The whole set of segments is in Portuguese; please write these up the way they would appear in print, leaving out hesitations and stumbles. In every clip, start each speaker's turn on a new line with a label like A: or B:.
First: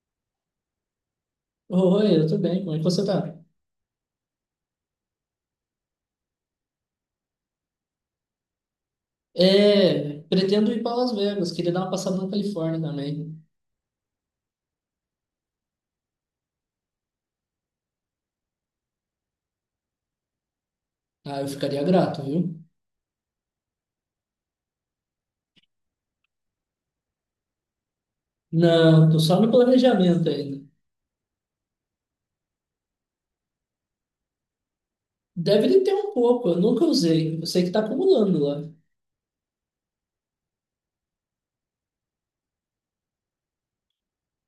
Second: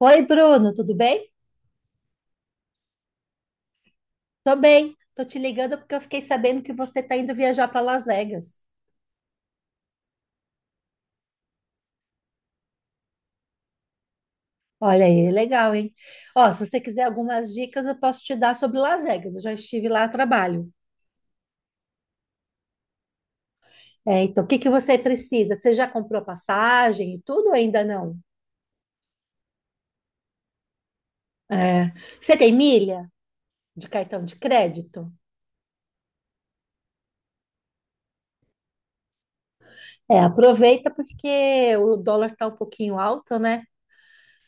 A: Oi, Bruno, tudo bem?
B: Oi, eu tô bem, como é que você tá?
A: Tô bem. Tô te ligando porque eu fiquei sabendo que você tá indo viajar para Las Vegas.
B: É, pretendo ir para Las Vegas, queria dar uma passada na Califórnia também.
A: Olha aí, legal, hein? Ó, se você quiser algumas dicas, eu posso te dar sobre Las Vegas. Eu já estive lá a trabalho.
B: Ah, eu ficaria grato, viu?
A: É, então, o que que você precisa? Você já comprou a passagem e tudo ou ainda não?
B: Não, tô só no planejamento ainda.
A: É. Você tem milha de cartão de crédito?
B: Deve ter um pouco, eu nunca usei. Eu sei que tá acumulando lá.
A: É, aproveita porque o dólar tá um pouquinho alto, né?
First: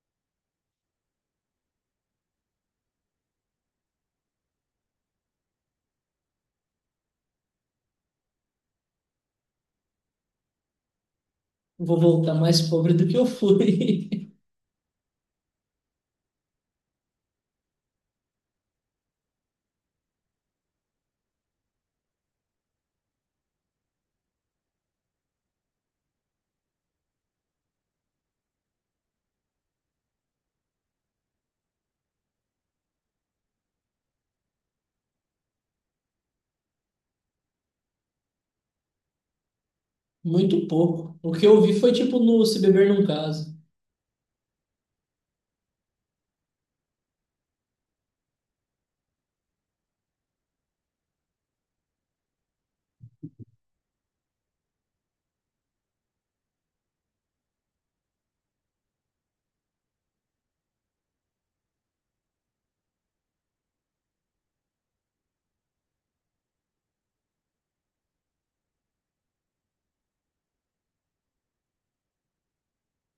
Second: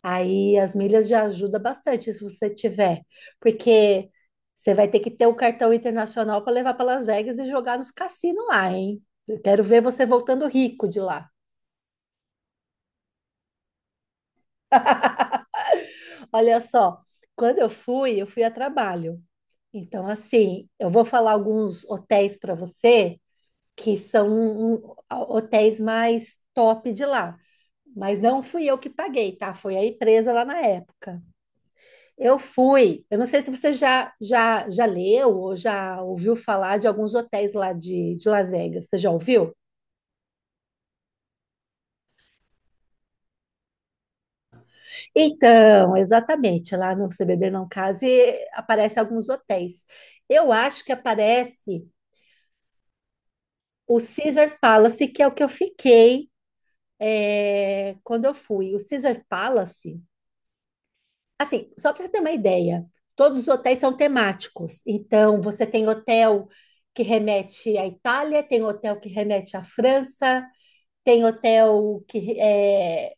A: Aí as milhas já ajuda bastante se você tiver, porque você vai ter que ter o cartão internacional para levar para Las Vegas e jogar nos cassinos lá, hein? Eu quero ver você voltando rico de lá.
B: Vou voltar mais pobre do que eu fui.
A: Olha só, quando eu fui a trabalho. Então, assim, eu vou falar alguns hotéis para você que são hotéis mais top de lá. Mas não fui eu que paguei, tá? Foi a empresa lá na época. Eu fui. Eu não sei se você já leu ou já ouviu falar de alguns hotéis lá de Las Vegas. Você já ouviu?
B: Muito pouco. O que eu vi foi tipo no Se Beber Não Case.
A: Então, exatamente. Lá no Se Beber Não Case aparecem alguns hotéis. Eu acho que aparece o Caesar Palace, que é o que eu fiquei quando eu fui. O Caesar Palace. Assim, só para você ter uma ideia, todos os hotéis são temáticos. Então, você tem hotel que remete à Itália, tem hotel que remete à França. Tem hotel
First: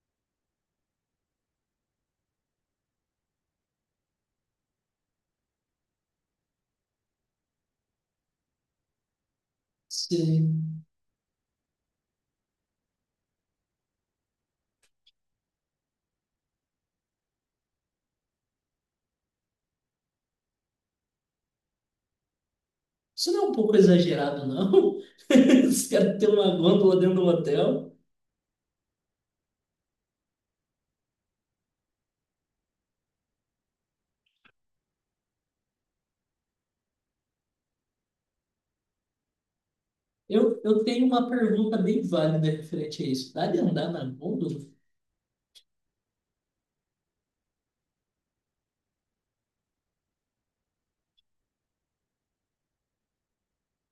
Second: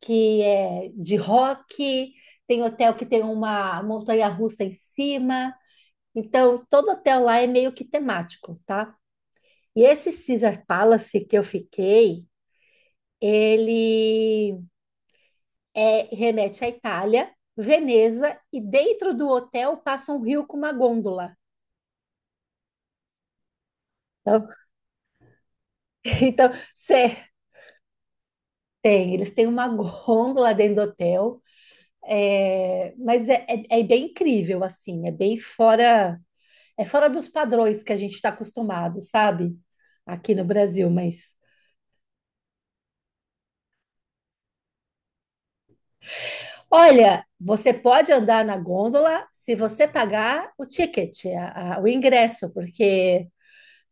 A: que é de rock, tem hotel que tem uma montanha-russa em cima. Então, todo hotel lá é meio que temático, tá? E esse Caesar
B: Sim.
A: Palace que eu fiquei, ele remete à Itália, Veneza, e dentro do hotel passa um rio com uma gôndola.
B: Isso não é um pouco exagerado,
A: Então,
B: não? Os caras têm
A: então
B: uma gôndola dentro
A: cê-
B: do hotel.
A: tem, eles têm uma gôndola dentro do hotel. É, mas é bem incrível, assim, é bem fora, é fora dos padrões que a gente está acostumado, sabe? Aqui no
B: Eu
A: Brasil,
B: tenho
A: mas
B: uma pergunta bem válida referente a isso. Dá de andar na gôndola?
A: olha, você pode andar na gôndola se você pagar o ticket, o ingresso, porque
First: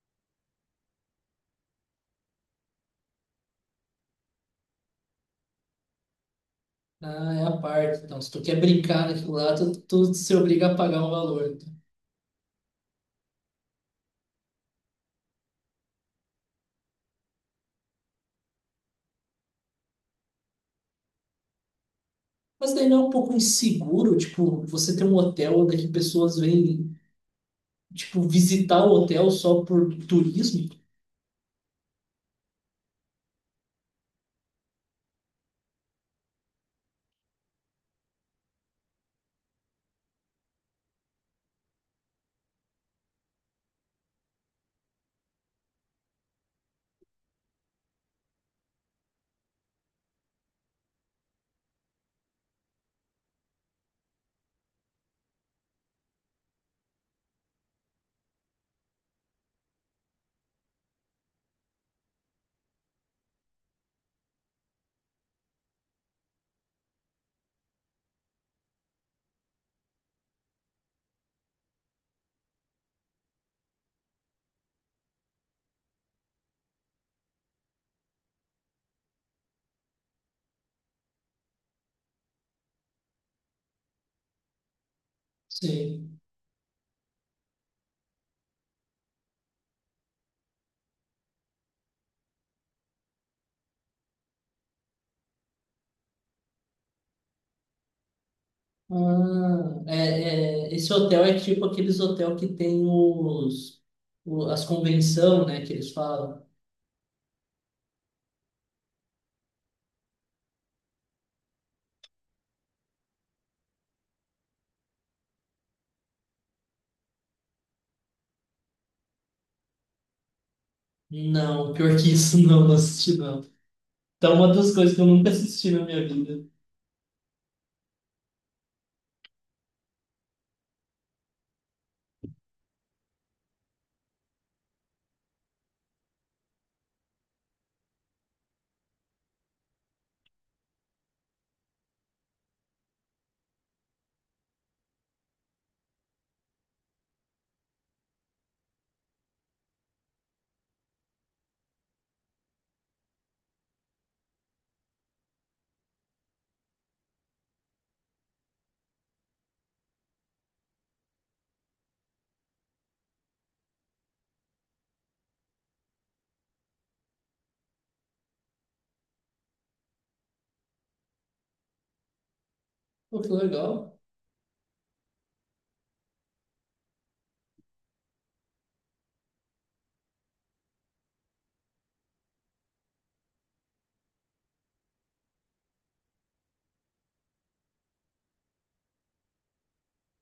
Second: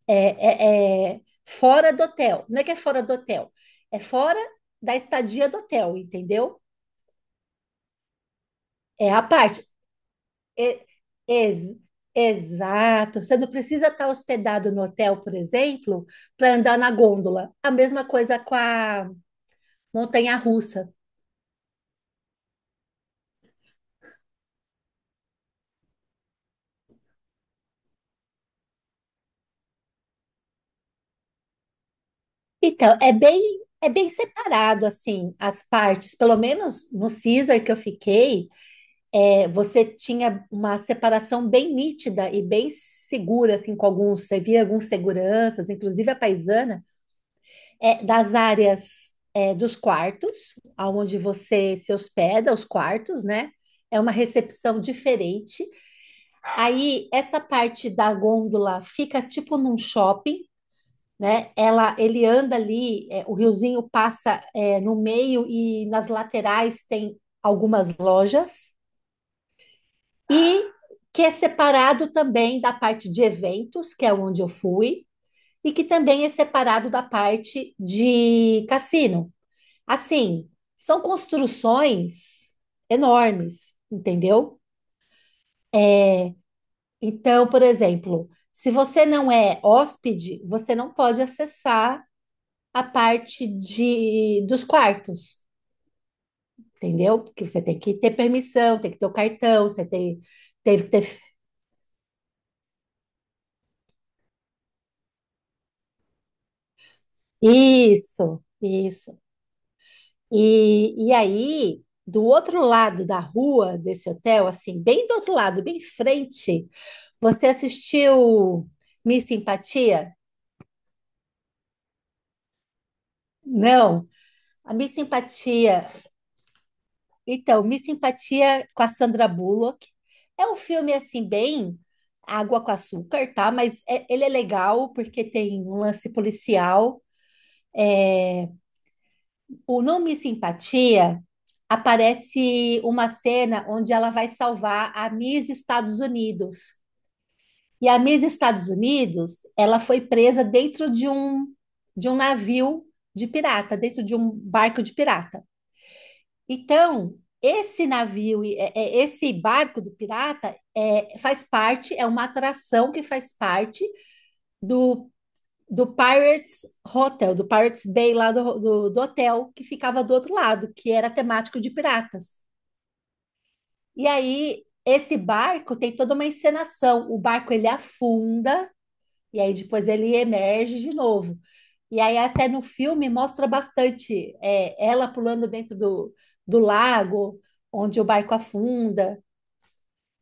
A: é, é fora do hotel. Não é que é fora do hotel, é fora da estadia do hotel, entendeu?
B: Ah, é a parte. Então, se tu quer brincar
A: É a
B: naquilo lá,
A: parte.
B: tu se obriga a
A: E-
B: pagar um valor. Então.
A: ex- exato. Você não precisa estar hospedado no hotel, por exemplo, para andar na gôndola. A mesma coisa com a montanha-russa.
B: Mas daí não é um pouco inseguro, tipo, você ter um hotel onde que pessoas vêm, tipo, visitar o hotel só por turismo?
A: Então, é bem separado, assim, as partes. Pelo menos no Caesar que eu fiquei, é, você tinha uma separação bem nítida e bem segura, assim, com alguns. Você via alguns seguranças, inclusive a paisana, é, das áreas, é, dos quartos, aonde você se hospeda, os quartos, né? É uma recepção diferente. Aí essa parte da gôndola fica tipo num shopping, né? Ele anda ali, é, o riozinho passa, é, no meio e nas laterais tem algumas lojas e que é separado também da parte de eventos, que é onde eu fui, e que também é separado da parte de cassino. Assim, são construções enormes, entendeu?
B: Sim.
A: Então, por exemplo, se você não é hóspede, você não pode acessar a parte de dos quartos, entendeu? Porque você tem que ter permissão, tem que ter o cartão,
B: Ah,
A: você tem,
B: é,
A: teve que
B: esse
A: ter.
B: hotel é tipo aqueles hotel que tem as convenção, né, que eles falam.
A: Isso, isso. E aí, do outro lado da rua desse hotel, assim, bem do outro lado, bem em frente, você assistiu Miss Simpatia?
B: Não, pior que isso, não, não assisti, não.
A: Não,
B: Então, uma das
A: a Miss
B: coisas que eu nunca assisti na
A: Simpatia.
B: minha vida.
A: Então, Miss Simpatia com a Sandra Bullock. É um filme assim bem água com açúcar, tá? Mas ele é legal porque tem um lance policial. O No Miss Simpatia aparece uma cena onde ela vai salvar a Miss Estados Unidos. E a Miss Estados Unidos, ela foi presa dentro de um navio de pirata, dentro de um barco de pirata. Então, esse navio, esse barco do pirata, é, faz parte, é uma atração que faz parte do, do Pirates Hotel, do Pirates Bay lá do hotel que ficava do outro lado, que era temático de piratas.
B: Pô, que legal.
A: E aí, esse barco tem toda uma encenação. O barco ele afunda e aí depois ele emerge de novo. E aí até no filme mostra bastante, é, ela pulando dentro do, do lago, onde o barco afunda,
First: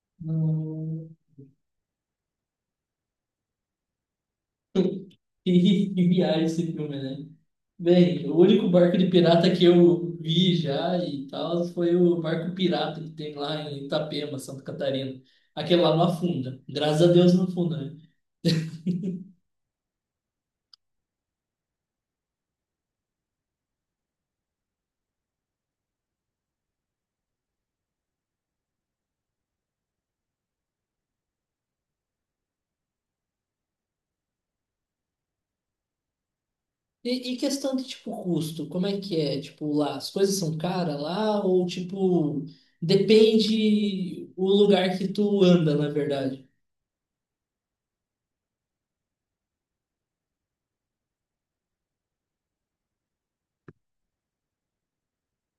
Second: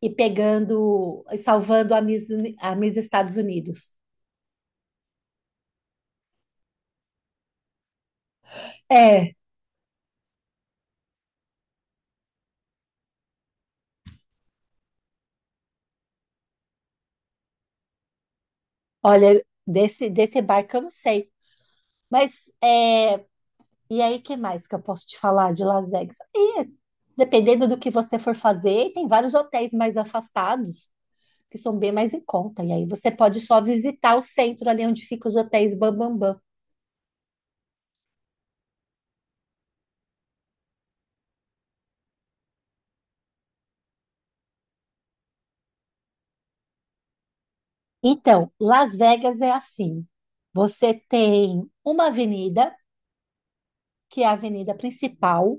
A: e
B: Hum.
A: pegando, e salvando a a Miss Estados Unidos.
B: Que viagem esse filme, né? Bem, o único barco de
A: É,
B: pirata que eu vi já e tal foi o barco pirata que tem lá em Itapema, Santa Catarina. Aquele lá não afunda. Graças a Deus não afunda, né?
A: olha, desse barco eu não sei. Mas, é, e aí, que mais que eu posso te falar de Las Vegas? E, dependendo do que você for fazer, tem vários hotéis mais afastados, que são bem mais em conta. E aí você pode só visitar o centro ali onde ficam os hotéis Bambambam. Bam, bam.
B: E questão de, tipo, custo, como é que é? Tipo, lá, as coisas são caras lá ou, tipo, depende o lugar que tu anda, na verdade?
A: Então, Las Vegas é assim. Você tem uma avenida, que é a avenida principal,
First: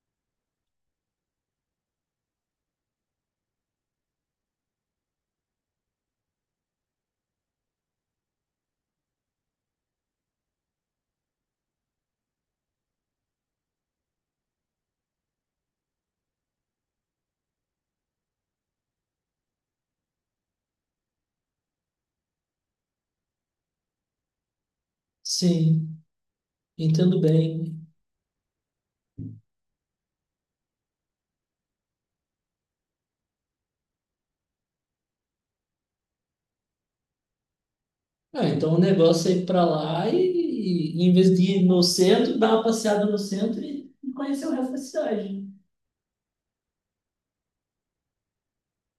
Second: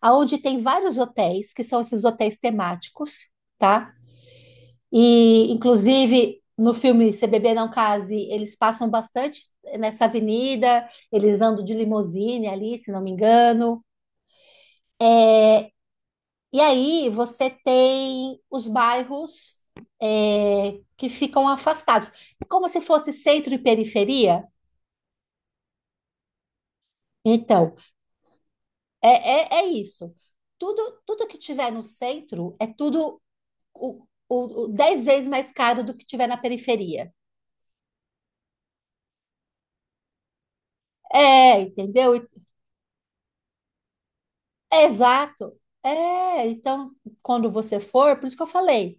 A: aonde tem vários hotéis, que são esses hotéis temáticos, tá? E, inclusive, no filme Se Beber Não Case, eles passam bastante nessa avenida, eles andam de limusine ali, se não me engano. E aí você tem os bairros, é, que ficam afastados. É como se fosse centro e periferia.
B: Sim, entendo
A: Então,
B: bem.
A: é, é isso. Tudo que tiver no centro é tudo o 10 vezes mais caro do que tiver na periferia.
B: Ah, então o negócio é ir pra lá e em vez de
A: É,
B: ir no
A: entendeu?
B: centro, dar uma passeada no centro e conhecer o resto da
A: É,
B: cidade.
A: exato. É, então, quando você for, por isso que eu falei,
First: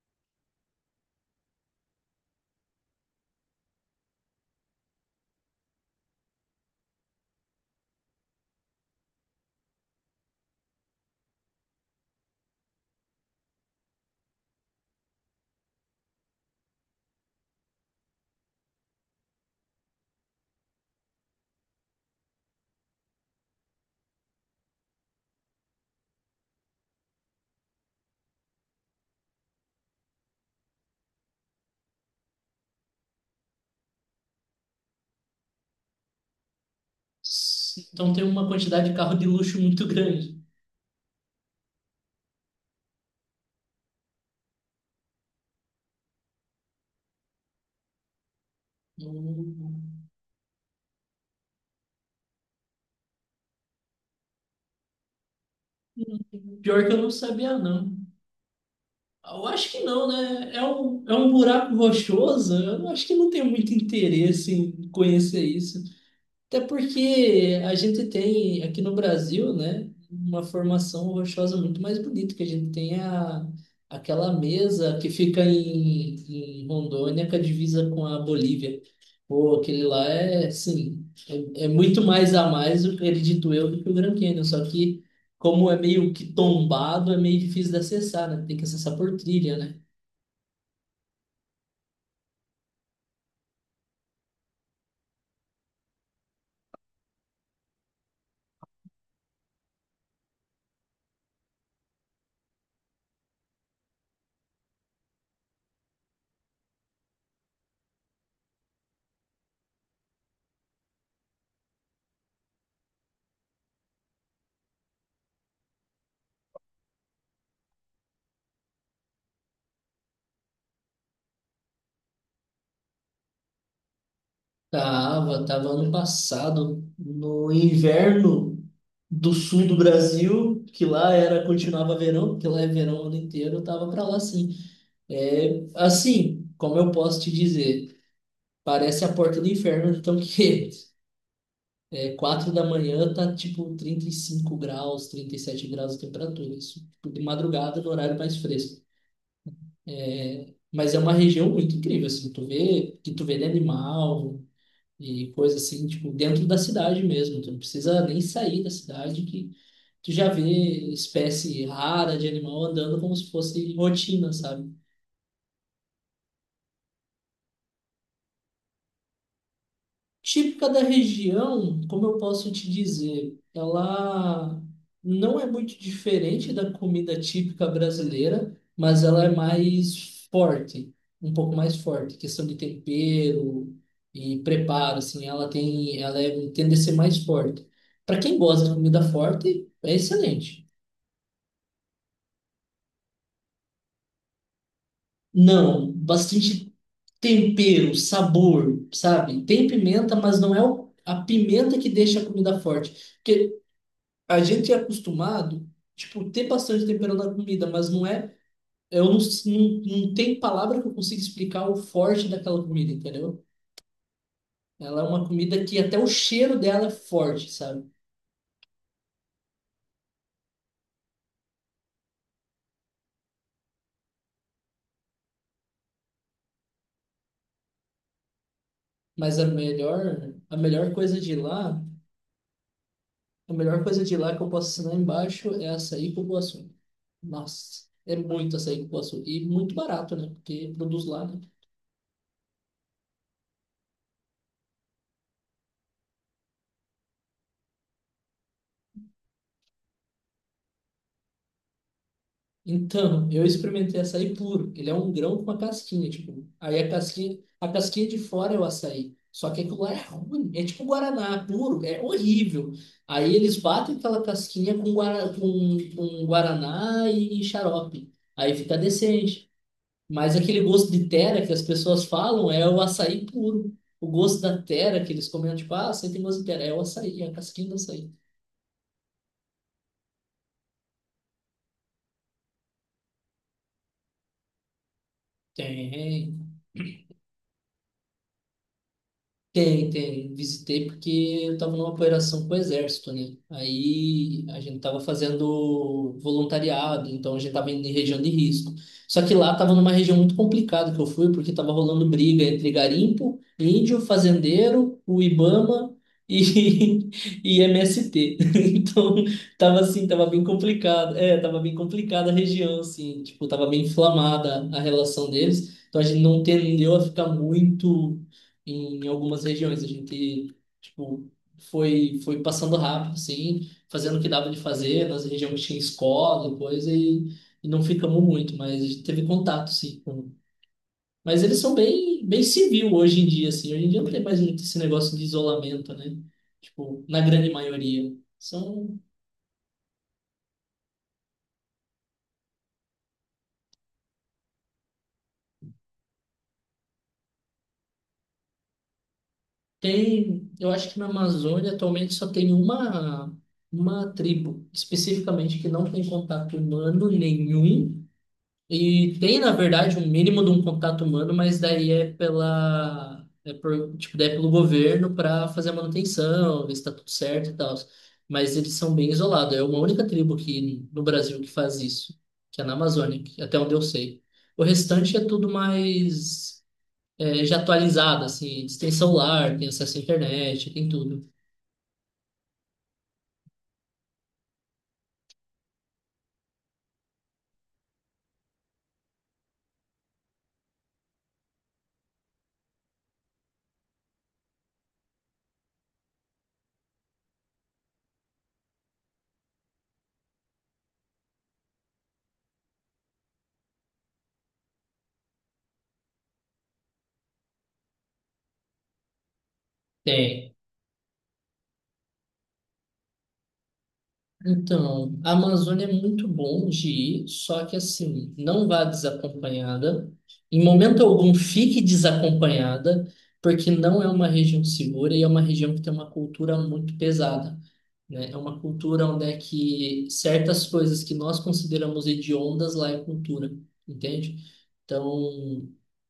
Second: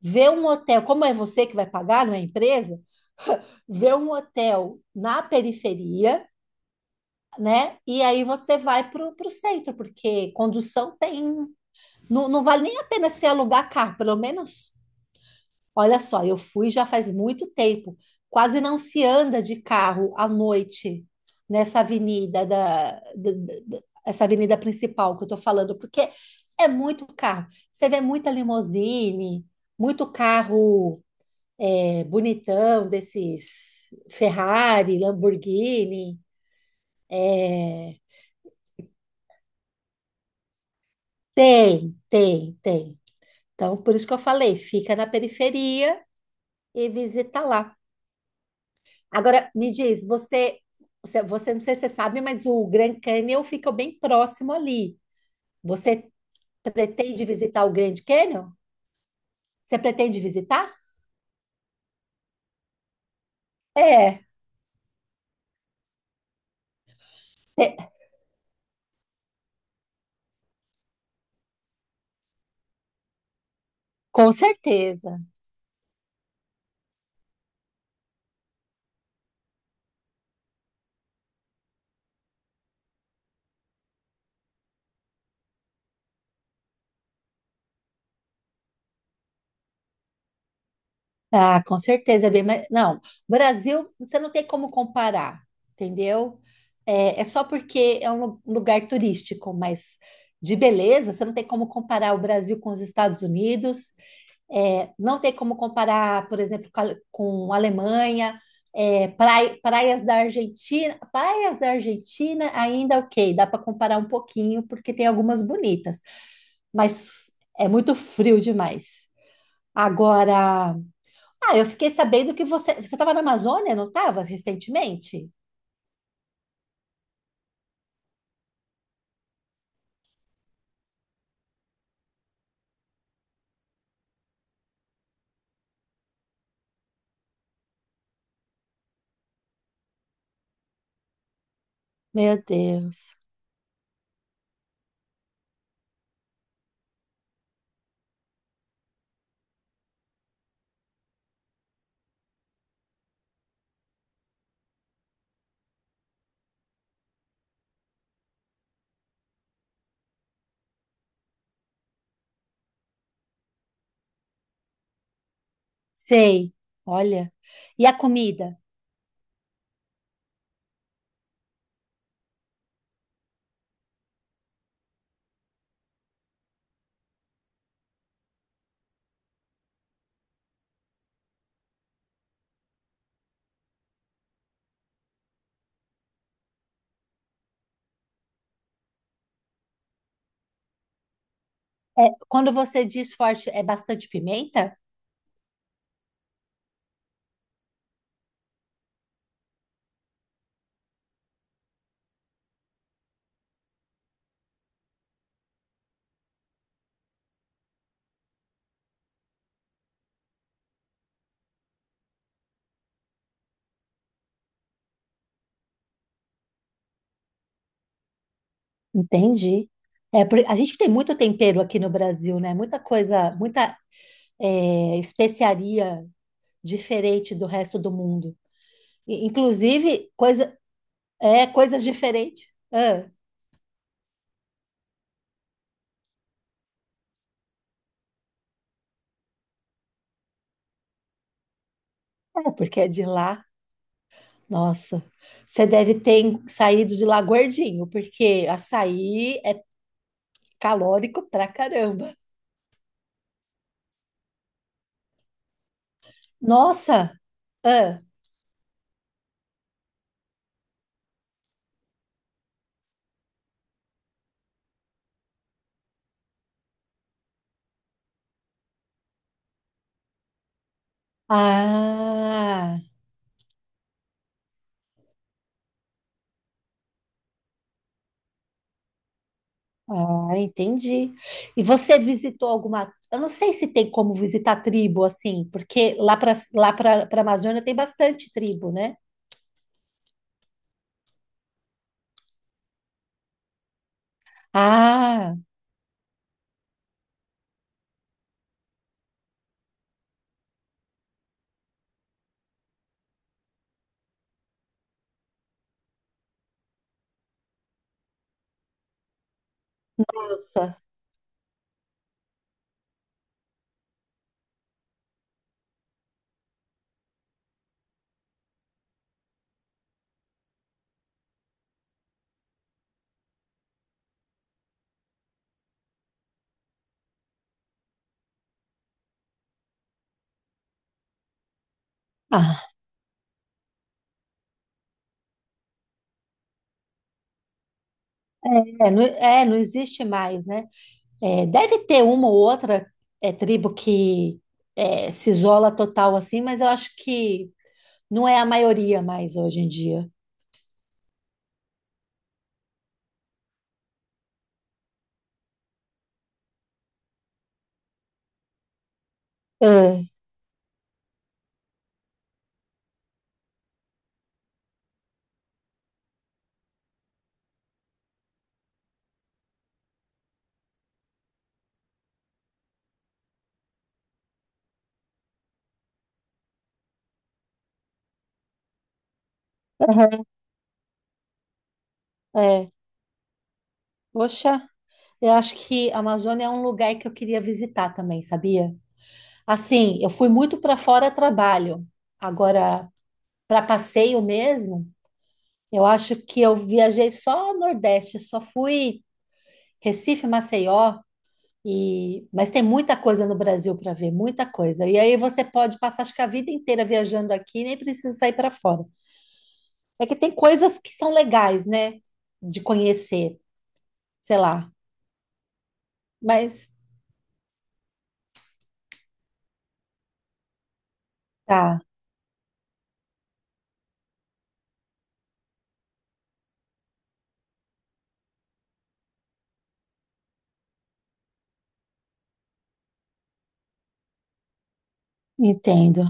A: vê um hotel, como é você que vai pagar, não é a empresa, vê um hotel na periferia, né? E aí você vai para o centro, porque condução tem. Não, não vale nem a pena se alugar carro, pelo menos. Olha só, eu fui já faz muito tempo. Quase não se anda de carro à noite nessa avenida essa avenida principal que eu estou falando, porque é muito carro. Você vê muita limusine, muito carro, é, bonitão desses Ferrari, Lamborghini.
B: Então tem uma quantidade de carro de luxo muito grande.
A: Tem, tem, tem. Então, por isso que eu falei, fica na periferia e visita lá. Agora, me diz,
B: Hum.
A: você- não sei se você sabe, mas o Grand Canyon fica bem próximo ali. Você
B: Pior que eu não
A: pretende
B: sabia,
A: visitar o Grand
B: não.
A: Canyon?
B: Eu acho
A: Você
B: que não,
A: pretende
B: né? É
A: visitar?
B: um, é um buraco rochoso. Eu acho que não tem muito
A: É,
B: interesse em conhecer isso. Até porque a
A: te-
B: gente tem aqui no Brasil, né, uma formação rochosa muito mais bonita, que a gente tem aquela
A: com
B: mesa que
A: certeza.
B: fica em Rondônia, que a divisa com a Bolívia. Pô, aquele lá é, sim, é muito mais a mais, eu acredito eu, do que o Grand Canyon. Só que, como é meio que tombado, é meio difícil de acessar, né? Tem que acessar por trilha, né?
A: Ah, com certeza, não, Brasil, você não tem como comparar, entendeu? É, é só porque é um lugar turístico, mas de beleza, você não tem como comparar o Brasil com os Estados Unidos. É, não tem como comparar, por exemplo, com a Alemanha, é, praias da Argentina. Praias da Argentina ainda ok, dá para comparar um pouquinho, porque tem algumas bonitas, mas é muito frio demais. Agora, ah, eu fiquei sabendo que você estava na Amazônia, não estava, recentemente?
B: Tava ano passado, no inverno do sul do Brasil, que lá era, continuava verão, porque lá é verão o ano inteiro, eu tava pra lá sim. É, assim, como eu posso te dizer, parece a porta do inferno, então que
A: Meu
B: 4 da manhã
A: Deus,
B: tá tipo 35 graus, 37 graus de temperatura, isso tipo, de madrugada no horário mais fresco. Mas é uma região muito incrível, assim, tu vê que tu vê de animal. E coisa assim, tipo, dentro da cidade mesmo. Tu não precisa nem sair da cidade que tu já vê espécie rara de animal andando como se fosse rotina, sabe?
A: sei, olha. E a comida?
B: Típica da região, como eu posso te dizer, ela não é muito diferente da comida típica brasileira, mas ela é mais forte, um pouco mais forte, questão de tempero e preparo, assim, ela tem, ela é, tende a ser mais forte. Para quem gosta de comida forte, é excelente.
A: É, quando você diz forte, é bastante pimenta?
B: Não, bastante tempero, sabor, sabe? Tem pimenta, mas não é a pimenta que deixa a comida forte. Porque a gente é acostumado, tipo, ter bastante tempero na comida, mas não é. Eu não, não, não tem palavra que eu consiga explicar o forte daquela comida, entendeu? Ela é uma comida que até o cheiro dela é forte, sabe?
A: Entendi. É, a gente tem muito tempero aqui no Brasil, né? Muita coisa, muita, é, especiaria diferente do resto do mundo. E,
B: Mas a
A: inclusive,
B: melhor, a
A: coisa,
B: melhor coisa de
A: é,
B: lá,
A: coisas diferentes. Ah,
B: a melhor coisa de lá que eu posso assinar embaixo é açaí com cupuaçu. Nossa, é muito açaí com cupuaçu. E muito barato, né? Porque produz lá, né?
A: é, porque é de lá. Nossa, você deve ter saído de lá gordinho, porque açaí é calórico pra caramba.
B: Então, eu experimentei açaí puro. Ele é um grão com uma casquinha, tipo. Aí a
A: Nossa!
B: casquinha, a
A: Ah,
B: casquinha de fora é o açaí. Só que aquilo lá é ruim. É tipo guaraná puro, é horrível. Aí eles batem aquela casquinha com guaraná e xarope. Aí fica decente. Mas aquele gosto de tera que as pessoas falam é o
A: ah.
B: açaí puro. O gosto da tera que eles comentam, tipo, ah, você tem gosto de tera. É o açaí, é a casquinha do açaí.
A: Ah, entendi. E você visitou alguma? Eu não sei se tem como visitar tribo assim, porque lá
B: Tem.
A: para Amazônia tem bastante tribo, né?
B: Tem, tem. Visitei porque eu estava numa operação com o exército, né? Aí a gente estava
A: Ah,
B: fazendo voluntariado, então a gente estava indo em região de risco. Só que lá estava numa região muito complicada que eu fui, porque estava rolando briga entre garimpo, índio, fazendeiro, o Ibama e, e MST. Então tava assim, tava bem
A: nossa.
B: complicado. É, tava bem complicada a região, assim. Tipo, tava bem inflamada a relação deles. Então a gente não tendeu a ficar muito em algumas regiões. A gente, tipo, foi passando rápido, assim, fazendo o que dava de fazer, nas regiões que tinha escola e coisa, e não ficamos muito, mas a gente teve contato, sim. Mas eles são bem, bem
A: Ah,
B: civil hoje em dia, assim. Hoje em dia não tem mais muito esse negócio de isolamento, né? Tipo, na grande maioria. São,
A: é, não existe mais, né? É, deve ter uma ou outra, é, tribo que, é, se isola total assim, mas eu acho que não é a maioria mais hoje em dia.
B: tem, eu acho que na Amazônia atualmente só tem uma tribo especificamente que não tem contato humano nenhum. E tem, na verdade,
A: É,
B: um mínimo de um contato humano, mas daí é pela. É por, tipo, daí é pelo governo para fazer a manutenção, ver se tá tudo certo e tal. Mas eles são bem isolados. É uma única tribo aqui no Brasil que faz isso, que é na Amazônia, até onde eu sei. O restante é tudo mais já atualizado, assim. Eles têm celular, têm acesso à internet, tem tudo.
A: é. Poxa, eu acho que a Amazônia é um lugar que eu queria visitar também, sabia? Assim, eu fui muito para fora a trabalho. Agora, para passeio mesmo, eu acho que eu viajei só Nordeste, só fui Recife, Maceió, e... mas tem muita coisa no Brasil para ver, muita coisa. E aí você pode passar, acho que a vida inteira viajando aqui, nem precisa sair para fora. É que tem
B: Tem.
A: coisas que são legais, né? De conhecer, sei lá.
B: Então, a Amazônia é muito bom
A: Mas
B: de ir, só que assim, não vá desacompanhada. Em momento algum, fique
A: tá,
B: desacompanhada, porque não é uma região segura e é uma região que tem uma cultura muito pesada, né? É uma cultura onde é que certas coisas que nós consideramos hediondas lá é cultura, entende? Então,
A: entendo.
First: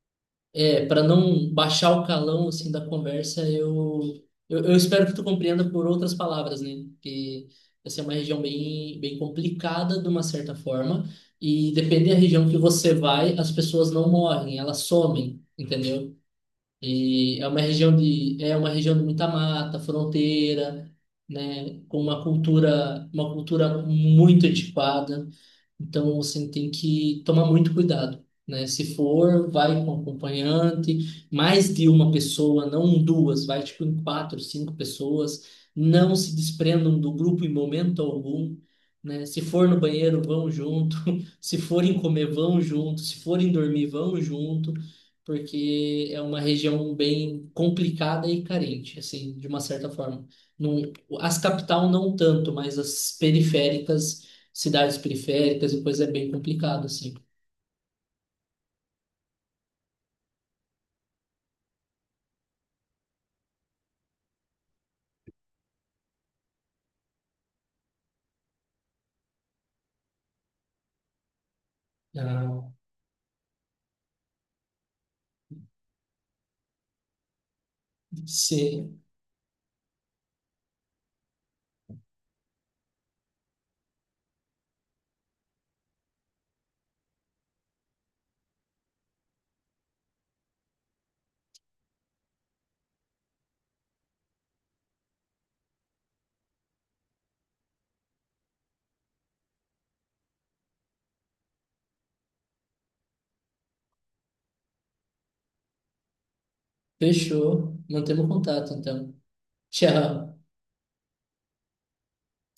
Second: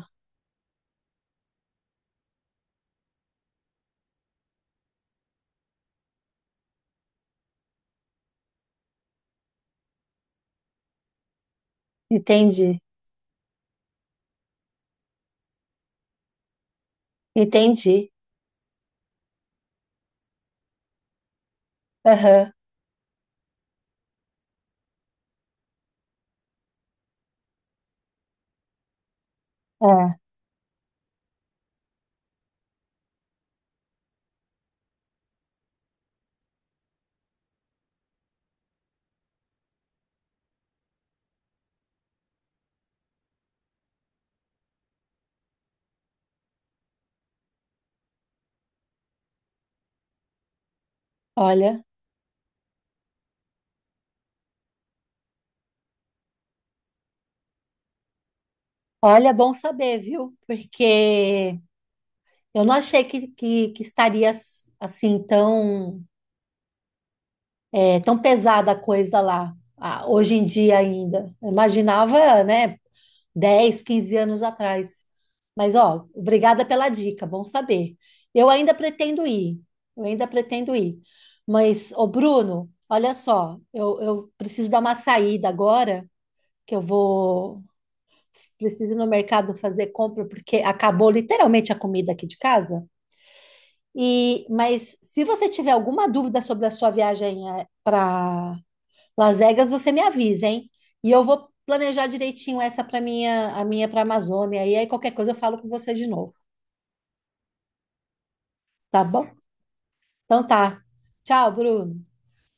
B: para não baixar o calão assim da conversa, eu espero que tu compreenda por outras palavras, né? Que essa é uma região bem bem complicada de uma certa forma e depende da região que
A: Entendi.
B: você vai, as pessoas não morrem, elas somem, entendeu? E é uma região
A: Entendi.
B: de é uma região de muita mata, fronteira, né? Com uma
A: Aham.
B: cultura uma cultura muito antiquada. Então você tem que tomar muito cuidado, né? Se for, vai com um
A: É.
B: acompanhante, mais de uma pessoa, não duas, vai tipo em quatro, cinco pessoas. Não se desprendam do grupo em momento algum, né? Se for no banheiro, vão junto. Se forem comer, vão junto. Se forem dormir, vão junto, porque é uma região bem complicada e carente, assim, de uma certa forma. Não, as
A: Olha.
B: capital não tanto, mas as periféricas cidades periféricas, e coisa é bem complicado, assim.
A: Olha, é bom saber, viu? Porque eu não achei que estaria assim tão, é, tão pesada a coisa lá, ah, hoje em dia ainda. Eu imaginava,
B: Ah,
A: né, 10, 15 anos atrás. Mas, ó, obrigada pela dica, bom saber. Eu ainda
B: sim.
A: pretendo ir, eu ainda pretendo ir. Mas, ô Bruno, olha só, eu preciso dar uma saída agora, que eu vou, preciso ir no mercado fazer compra porque acabou literalmente a comida aqui de casa. E, mas se você tiver alguma dúvida sobre a sua viagem para Las Vegas, você me avisa, hein? E eu vou planejar direitinho essa para a minha para Amazônia. E aí qualquer coisa eu falo com você de novo,
B: Fechou. Mantemos contato,
A: tá
B: então.
A: bom?
B: Tchau.
A: Então tá. Tchau, Bruno.